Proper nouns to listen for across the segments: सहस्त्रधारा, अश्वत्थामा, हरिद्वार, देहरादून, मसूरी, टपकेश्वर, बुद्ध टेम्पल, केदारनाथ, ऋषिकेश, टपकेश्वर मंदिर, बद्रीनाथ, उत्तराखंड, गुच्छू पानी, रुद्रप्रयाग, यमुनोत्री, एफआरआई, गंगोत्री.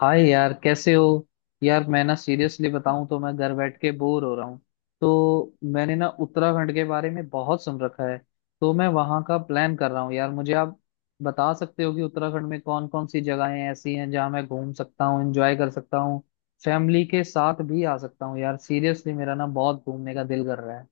हाय यार कैसे हो। यार मैं ना सीरियसली बताऊं तो मैं घर बैठ के बोर हो रहा हूँ। तो मैंने ना उत्तराखंड के बारे में बहुत सुन रखा है। तो मैं वहां का प्लान कर रहा हूँ यार। मुझे आप बता सकते हो कि उत्तराखंड में कौन कौन सी जगहें ऐसी हैं जहाँ मैं घूम सकता हूँ, एंजॉय कर सकता हूँ, फैमिली के साथ भी आ सकता हूँ। यार सीरियसली मेरा ना बहुत घूमने का दिल कर रहा है।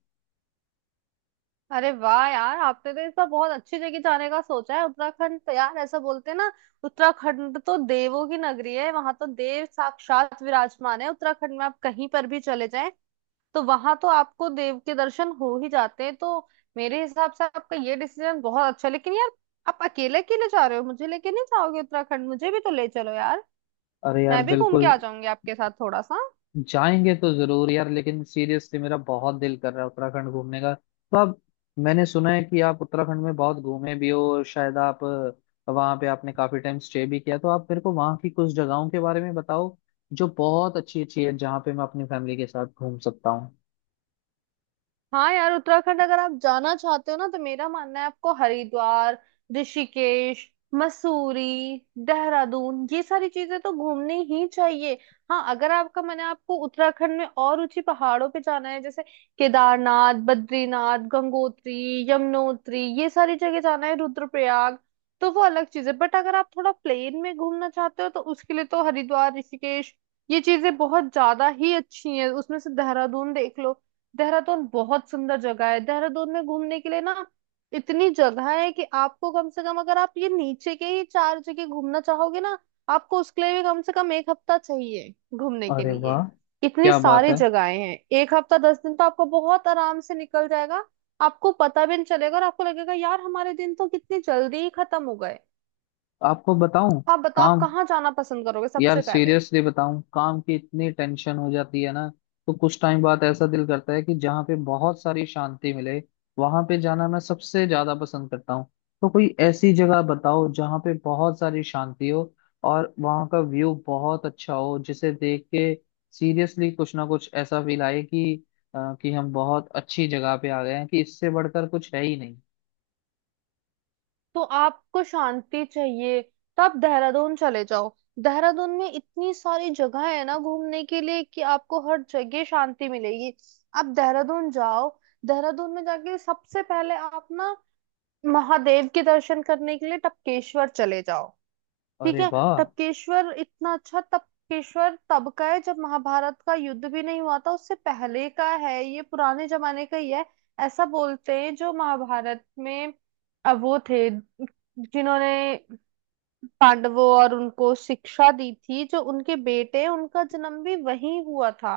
अरे वाह यार, आपने तो इस बार बहुत अच्छी जगह जाने का सोचा है। उत्तराखंड तो यार ऐसा बोलते हैं ना, उत्तराखंड तो देवों की नगरी है। वहां तो देव साक्षात विराजमान है। उत्तराखंड में आप कहीं पर भी चले जाएं, तो वहां तो आपको देव के दर्शन हो ही जाते हैं। तो मेरे हिसाब से आपका ये डिसीजन बहुत अच्छा है, लेकिन यार आप अकेले अकेले जा रहे हो, मुझे लेके नहीं जाओगे? उत्तराखंड मुझे भी तो ले चलो यार, अरे यार मैं भी घूम के बिल्कुल। आ जाऊंगी आपके साथ थोड़ा सा। जाएंगे तो जरूर यार, लेकिन सीरियसली मेरा बहुत दिल कर रहा है उत्तराखंड घूमने का। तो आप, मैंने सुना है कि आप उत्तराखंड में बहुत घूमे भी हो और शायद आप वहाँ पे आपने काफी टाइम स्टे भी किया। तो आप मेरे को वहाँ की कुछ जगहों के बारे में बताओ जो बहुत अच्छी अच्छी है, जहाँ पे मैं अपनी फैमिली के साथ घूम सकता हूँ। हाँ यार, उत्तराखंड अगर आप जाना चाहते हो ना, तो मेरा मानना है आपको हरिद्वार, ऋषिकेश, मसूरी, देहरादून, ये सारी चीजें तो घूमनी ही चाहिए। हाँ, अगर आपका मन है आपको उत्तराखंड में और ऊंची पहाड़ों पे जाना है, जैसे केदारनाथ, बद्रीनाथ, गंगोत्री, यमुनोत्री, ये सारी जगह जाना है, रुद्रप्रयाग, तो वो अलग चीज है। बट अगर आप थोड़ा प्लेन में घूमना चाहते हो, तो उसके लिए तो हरिद्वार, ऋषिकेश, ये चीजें बहुत ज्यादा ही अच्छी हैं। उसमें से देहरादून देख लो। देहरादून बहुत सुंदर जगह है। देहरादून में घूमने के लिए ना इतनी जगह है, कि आपको कम से कम अगर आप ये नीचे के ही चार जगह घूमना चाहोगे ना, आपको उसके लिए भी कम से कम एक हफ्ता चाहिए घूमने के अरे वाह। लिए। इतनी क्या बात सारी है। जगहें हैं, एक हफ्ता 10 दिन तो आपको बहुत आराम से निकल जाएगा। आपको पता भी नहीं चलेगा, और आपको लगेगा यार हमारे दिन तो कितनी जल्दी ही खत्म हो गए। आपको बताऊं। आप बताओ आप काम। कहाँ जाना पसंद करोगे यार सबसे पहले। सीरियसली बताऊं, काम की इतनी टेंशन हो जाती है ना, तो कुछ टाइम बाद ऐसा दिल करता है कि जहाँ पे बहुत सारी शांति मिले वहां पे जाना मैं सबसे ज्यादा पसंद करता हूँ। तो कोई ऐसी जगह बताओ जहाँ पे बहुत सारी शांति हो और वहाँ का व्यू बहुत अच्छा हो, जिसे देख के सीरियसली कुछ ना कुछ ऐसा फील आए कि कि हम बहुत अच्छी जगह पे आ गए हैं, कि इससे बढ़कर कुछ है ही नहीं। तो आपको शांति चाहिए, तो आप देहरादून चले जाओ। देहरादून में इतनी सारी जगह है ना घूमने के लिए, कि आपको हर जगह शांति मिलेगी। आप देहरादून जाओ। देहरादून में जाके सबसे पहले आप ना महादेव के दर्शन करने के लिए टपकेश्वर चले जाओ। ठीक अरे है। वाह। टपकेश्वर इतना अच्छा, टपकेश्वर तब का है जब महाभारत का युद्ध भी नहीं हुआ था, उससे पहले का है, ये पुराने जमाने का ही है। ऐसा बोलते हैं, जो महाभारत में वो थे, जिन्होंने पांडवों और उनको शिक्षा दी थी, जो उनके बेटे हैं, उनका जन्म भी वहीं हुआ था।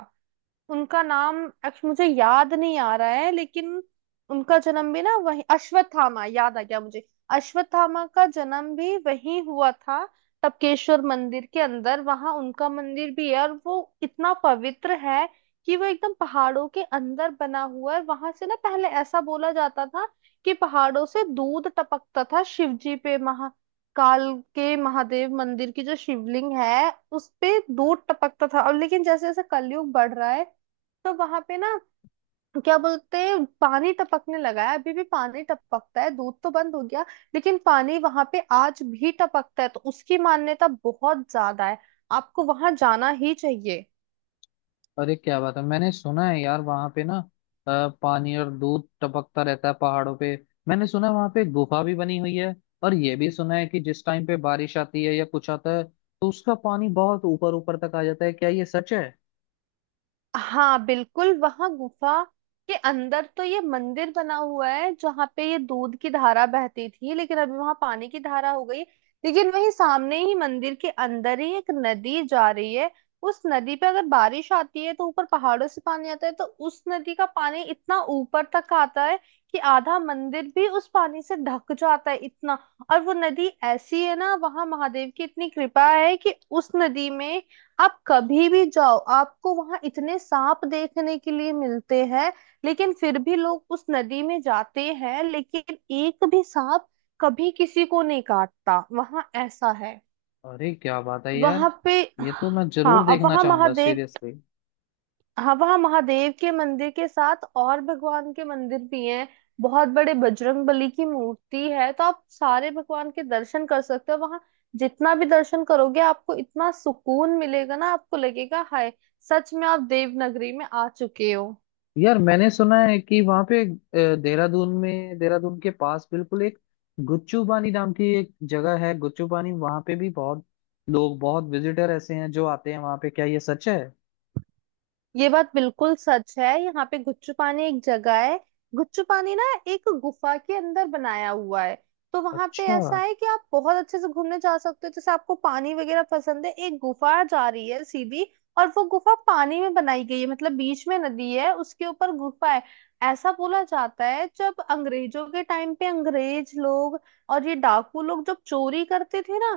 उनका नाम एक्चुअली मुझे याद नहीं आ रहा है, लेकिन उनका जन्म भी ना वही, अश्वत्थामा याद आ गया मुझे। अश्वत्थामा का जन्म भी वही हुआ था। टपकेश्वर मंदिर के अंदर वहां उनका मंदिर भी है, और वो इतना पवित्र है कि वो एकदम पहाड़ों के अंदर बना हुआ है। वहां से ना पहले ऐसा बोला जाता था कि पहाड़ों से दूध टपकता था शिव जी पे, महा काल के महादेव मंदिर की जो शिवलिंग है, उस पे दूध टपकता था। अब लेकिन जैसे जैसे कलयुग बढ़ रहा है, तो वहां पे ना, क्या बोलते हैं, पानी टपकने लगा है। अभी भी पानी टपकता है, दूध तो बंद हो गया, लेकिन पानी वहां पे आज भी टपकता है। तो उसकी मान्यता बहुत ज्यादा है, आपको वहां जाना ही चाहिए। अरे क्या बात है। मैंने सुना है यार वहां पे ना पानी और दूध टपकता रहता है पहाड़ों पे। मैंने सुना है वहां पे गुफा भी बनी हुई है, और ये भी सुना है कि जिस टाइम पे बारिश आती है या कुछ आता है तो उसका पानी बहुत ऊपर ऊपर तक आ जाता है। क्या ये सच है। हाँ बिल्कुल, वहां गुफा के अंदर तो ये मंदिर बना हुआ है, जहाँ पे ये दूध की धारा बहती थी, लेकिन अभी वहां पानी की धारा हो गई। लेकिन वहीं सामने ही मंदिर के अंदर ही एक नदी जा रही है। उस नदी पे अगर बारिश आती है, तो ऊपर पहाड़ों से पानी आता है, तो उस नदी का पानी इतना ऊपर तक आता है कि आधा मंदिर भी उस पानी से ढक जाता है, इतना। और वो नदी ऐसी है ना, वहां महादेव की इतनी कृपा है कि उस नदी में आप कभी भी जाओ, आपको वहां इतने सांप देखने के लिए मिलते हैं, लेकिन फिर भी लोग उस नदी में जाते हैं, लेकिन एक भी सांप कभी किसी को नहीं काटता, वहां ऐसा है अरे क्या बात है यार। वहां पे। ये तो मैं हाँ। जरूर अब देखना वहां चाहूंगा महादेव सीरियसली। हाँ, वहाँ महादेव के मंदिर के साथ और भगवान के मंदिर भी हैं, बहुत बड़े बजरंग बली की मूर्ति है। तो आप सारे भगवान के दर्शन कर सकते हो वहाँ। जितना भी दर्शन करोगे, आपको इतना सुकून मिलेगा ना, आपको लगेगा हाय, सच में आप देवनगरी में आ चुके हो। यार मैंने सुना है कि वहां पे देहरादून में, देहरादून के पास बिल्कुल एक गुच्चू पानी नाम की एक जगह है। गुच्चू पानी वहां पे भी बहुत लोग, बहुत विजिटर ऐसे हैं जो आते हैं वहां पे। क्या ये सच है। ये बात बिल्कुल सच है, यहाँ पे गुच्चू पानी एक जगह है। गुच्चू पानी ना एक गुफा के अंदर बनाया हुआ है। तो वहां पे अच्छा। ऐसा है कि आप बहुत अच्छे से घूमने जा सकते हो, जैसे आपको पानी वगैरह पसंद है। एक गुफा जा रही है सीधी, और वो गुफा पानी में बनाई गई है, मतलब बीच में नदी है उसके ऊपर गुफा है। ऐसा बोला जाता है, जब अंग्रेजों के टाइम पे अंग्रेज लोग और ये डाकू लोग जब चोरी करते थे ना,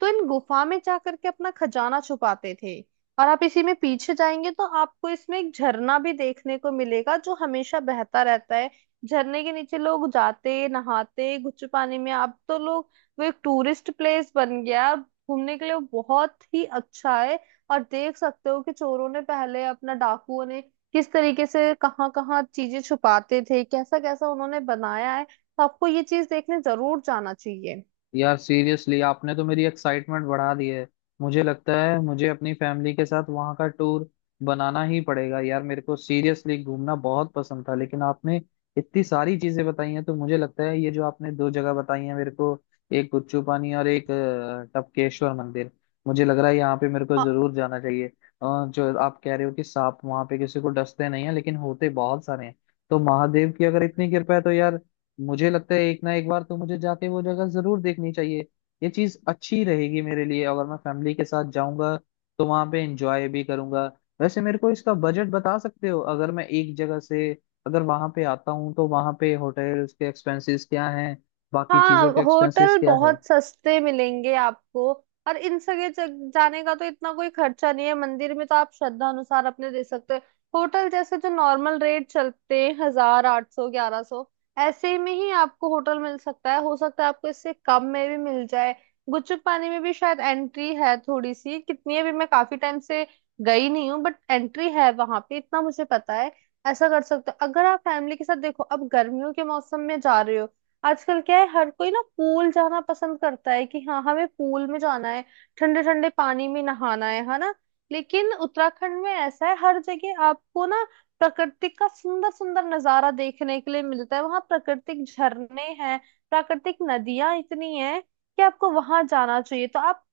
तो इन गुफा में जा करके अपना खजाना छुपाते थे। और आप इसी में पीछे जाएंगे, तो आपको इसमें एक झरना भी देखने को मिलेगा, जो हमेशा बहता रहता है। झरने के नीचे लोग जाते नहाते गुच्छे पानी में। अब तो लोग, वो एक टूरिस्ट प्लेस बन गया है। घूमने के लिए वो बहुत ही अच्छा है। और देख सकते हो कि चोरों ने पहले अपना, डाकुओं ने किस तरीके से कहाँ कहाँ चीजें छुपाते थे, कैसा कैसा उन्होंने बनाया है। तो आपको ये चीज देखने जरूर जाना चाहिए। यार सीरियसली आपने तो मेरी एक्साइटमेंट बढ़ा दी है। मुझे लगता है मुझे अपनी फैमिली के साथ वहां का टूर बनाना ही पड़ेगा यार। मेरे को सीरियसली घूमना बहुत पसंद था, लेकिन आपने इतनी सारी चीजें बताई हैं तो मुझे लगता है ये जो आपने दो जगह बताई हैं मेरे को, एक गुच्चू पानी और एक टपकेश्वर मंदिर, मुझे लग रहा है यहाँ पे मेरे को जरूर जाना चाहिए। जो आप कह रहे हो कि सांप वहां पे किसी को डसते नहीं है लेकिन होते बहुत सारे हैं, तो महादेव की अगर इतनी कृपा है तो यार मुझे लगता है एक ना एक बार तो मुझे जाके वो जगह जरूर देखनी चाहिए। ये चीज अच्छी रहेगी मेरे लिए। अगर मैं फैमिली के साथ जाऊंगा तो वहां पे एंजॉय भी करूंगा। वैसे मेरे को इसका बजट बता सकते हो। अगर मैं एक जगह से, अगर वहां पे आता हूँ तो वहां पे होटल्स के एक्सपेंसेस क्या हैं, बाकी हाँ चीजों के एक्सपेंसेस होटल क्या है। बहुत सस्ते मिलेंगे आपको, और जाने का तो इतना कोई खर्चा नहीं है। मंदिर में तो आप श्रद्धा अनुसार अपने दे सकते हैं। होटल जैसे जो नॉर्मल रेट चलते हैं, 1000, 800, 1100 ऐसे में ही आपको होटल मिल सकता है। हो सकता है आपको इससे कम में भी मिल जाए। गुपचुप पानी में भी शायद एंट्री है थोड़ी सी, कितनी है भी मैं काफी टाइम से गई नहीं हूँ, बट एंट्री है वहां पे, इतना मुझे पता है। ऐसा कर सकते हो अगर आप फैमिली के साथ, देखो अब गर्मियों के मौसम में जा रहे हो। आजकल क्या है हर कोई ना पूल जाना पसंद करता है, कि हाँ हमें पूल में जाना है, ठंडे ठंडे पानी में नहाना है ना। लेकिन उत्तराखंड में ऐसा है, हर जगह आपको ना प्रकृति का सुंदर सुंदर नजारा देखने के लिए मिलता है। वहां प्राकृतिक झरने हैं, प्राकृतिक नदियां इतनी हैं कि आपको वहां जाना चाहिए। तो आप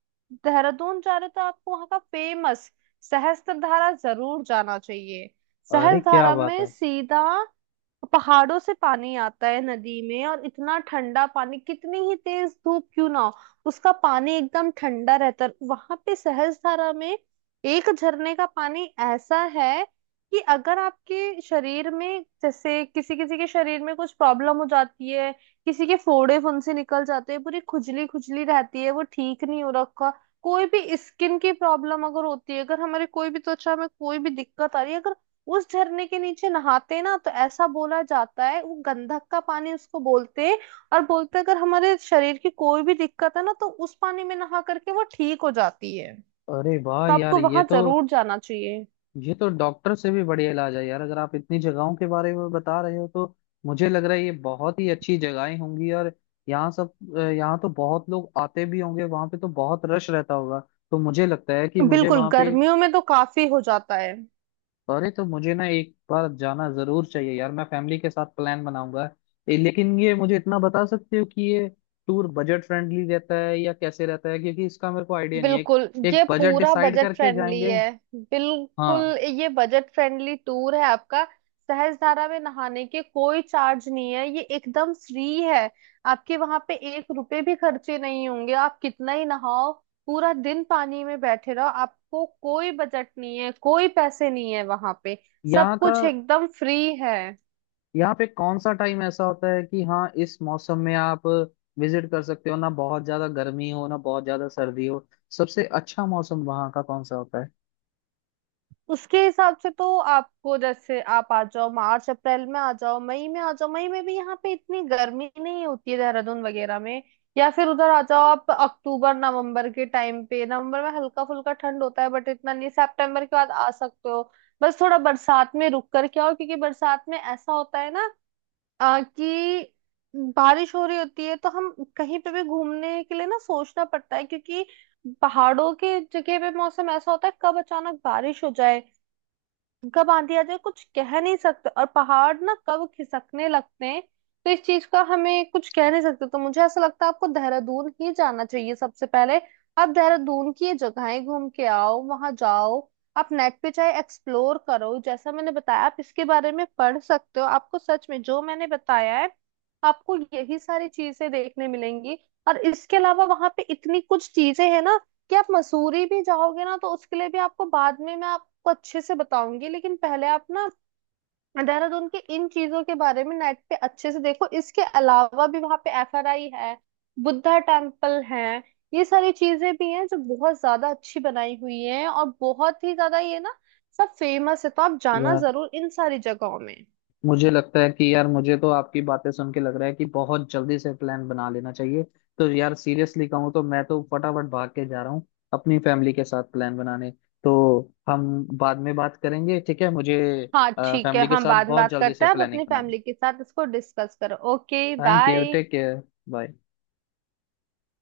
देहरादून जा रहे हो, तो आपको वहां का फेमस सहस्त्रधारा जरूर जाना चाहिए। अरे क्या सहस्त्रधारा बात में है। सीधा पहाड़ों से पानी आता है नदी में, और इतना ठंडा पानी, कितनी ही तेज धूप क्यों ना हो, उसका पानी एकदम ठंडा रहता है। वहां पे सहस्त्रधारा में एक झरने का पानी ऐसा है कि अगर आपके शरीर में, जैसे किसी किसी के शरीर में कुछ प्रॉब्लम हो जाती है, किसी के फोड़े फुंसी निकल जाते हैं, पूरी खुजली खुजली रहती है, वो ठीक नहीं हो रखा, कोई भी स्किन की प्रॉब्लम अगर होती है, अगर हमारे कोई भी त्वचा में कोई भी दिक्कत आ रही है, अगर उस झरने के नीचे नहाते ना, तो ऐसा बोला जाता है वो गंधक का पानी उसको बोलते हैं। और बोलते हैं, अगर हमारे शरीर की कोई भी दिक्कत है ना, तो उस पानी में नहा करके वो ठीक हो जाती है। अरे वाह तो यार। आपको ये वहां तो, जरूर जाना चाहिए। ये तो डॉक्टर से भी बढ़िया इलाज है यार। अगर आप इतनी जगहों के बारे में बता रहे हो तो मुझे लग रहा है ये बहुत ही अच्छी जगहें होंगी। और यहाँ सब, यहाँ तो बहुत लोग आते भी होंगे, वहां पे तो बहुत रश रहता होगा। तो मुझे लगता है कि मुझे बिल्कुल, वहां पे, गर्मियों में तो काफी हो जाता है। अरे तो मुझे ना एक बार जाना जरूर चाहिए यार। मैं फैमिली के साथ प्लान बनाऊंगा। लेकिन ये मुझे इतना बता सकते हो कि ये टूर बजट फ्रेंडली रहता है या कैसे रहता है, क्योंकि इसका मेरे को आइडिया नहीं है। बिल्कुल, ये एक बजट पूरा डिसाइड बजट करके फ्रेंडली जाएंगे। है। बिल्कुल, हाँ। ये बजट फ्रेंडली टूर है आपका। सहस्त्रधारा में नहाने के कोई चार्ज नहीं है, ये एकदम फ्री है। आपके वहां पे 1 रुपए भी खर्चे नहीं होंगे, आप कितना ही नहाओ, पूरा दिन पानी में बैठे रहो, आपको कोई बजट नहीं है, कोई पैसे नहीं है वहां पे, यहाँ सब का, कुछ एकदम फ्री है। यहाँ पे कौन सा टाइम ऐसा होता है कि हाँ इस मौसम में आप विजिट कर सकते हो, ना बहुत ज्यादा गर्मी हो ना बहुत ज्यादा सर्दी हो। सबसे अच्छा मौसम वहाँ का कौन सा होता है। उसके हिसाब से तो आपको, जैसे आप आ जाओ मार्च अप्रैल में, आ जाओ मई में, आ जाओ मई में भी यहाँ पे इतनी गर्मी नहीं होती है देहरादून वगैरह में। या फिर उधर आ जाओ आप अक्टूबर नवंबर के टाइम पे, नवंबर में हल्का फुल्का ठंड होता है बट इतना नहीं, सितंबर के बाद आ सकते हो। बस थोड़ा बरसात में रुक कर के आओ, क्योंकि बरसात में ऐसा होता है ना, कि बारिश हो रही होती है, तो हम कहीं पे भी घूमने के लिए ना सोचना पड़ता है, क्योंकि पहाड़ों के जगह पे मौसम ऐसा होता है, कब अचानक बारिश हो जाए, कब आंधी आ जाए, कुछ कह नहीं सकते। और पहाड़ ना कब खिसकने लगते हैं, तो इस चीज का हमें कुछ कह नहीं सकते। तो मुझे ऐसा लगता है, आपको देहरादून ही जाना चाहिए सबसे पहले। आप देहरादून की ये जगहें घूम के आओ, वहां जाओ। आप नेट पे चाहे एक्सप्लोर करो, जैसा मैंने बताया आप इसके बारे में पढ़ सकते हो, आपको सच में जो मैंने बताया है आपको यही सारी चीजें देखने मिलेंगी। और इसके अलावा वहां पे इतनी कुछ चीजें हैं ना, कि आप मसूरी भी जाओगे ना, तो उसके लिए भी आपको बाद में मैं आपको अच्छे से बताऊंगी, लेकिन पहले आप ना देहरादून के इन चीजों के बारे में नेट पे अच्छे से देखो। इसके अलावा भी वहां पे एफआरआई है, बुद्धा टेम्पल है, ये सारी चीजें भी हैं जो बहुत ज्यादा अच्छी बनाई हुई हैं, और बहुत ही ज्यादा ये ना सब फेमस है, तो आप जाना यार जरूर इन सारी जगहों में। मुझे लगता है कि यार मुझे तो आपकी बातें सुन के लग रहा है कि बहुत जल्दी से प्लान बना लेना चाहिए। तो यार सीरियसली कहूँ तो मैं तो फटाफट भाग के जा रहा हूँ अपनी फैमिली के साथ प्लान बनाने। तो हम बाद में बात करेंगे, ठीक है। मुझे हाँ ठीक है, फैमिली के हम साथ बाद में बहुत बात जल्दी करते से हैं, आप प्लानिंग अपनी बनानी। फैमिली के साथ इसको डिस्कस करो। Okay, thank you. Bye. Take care. Bye.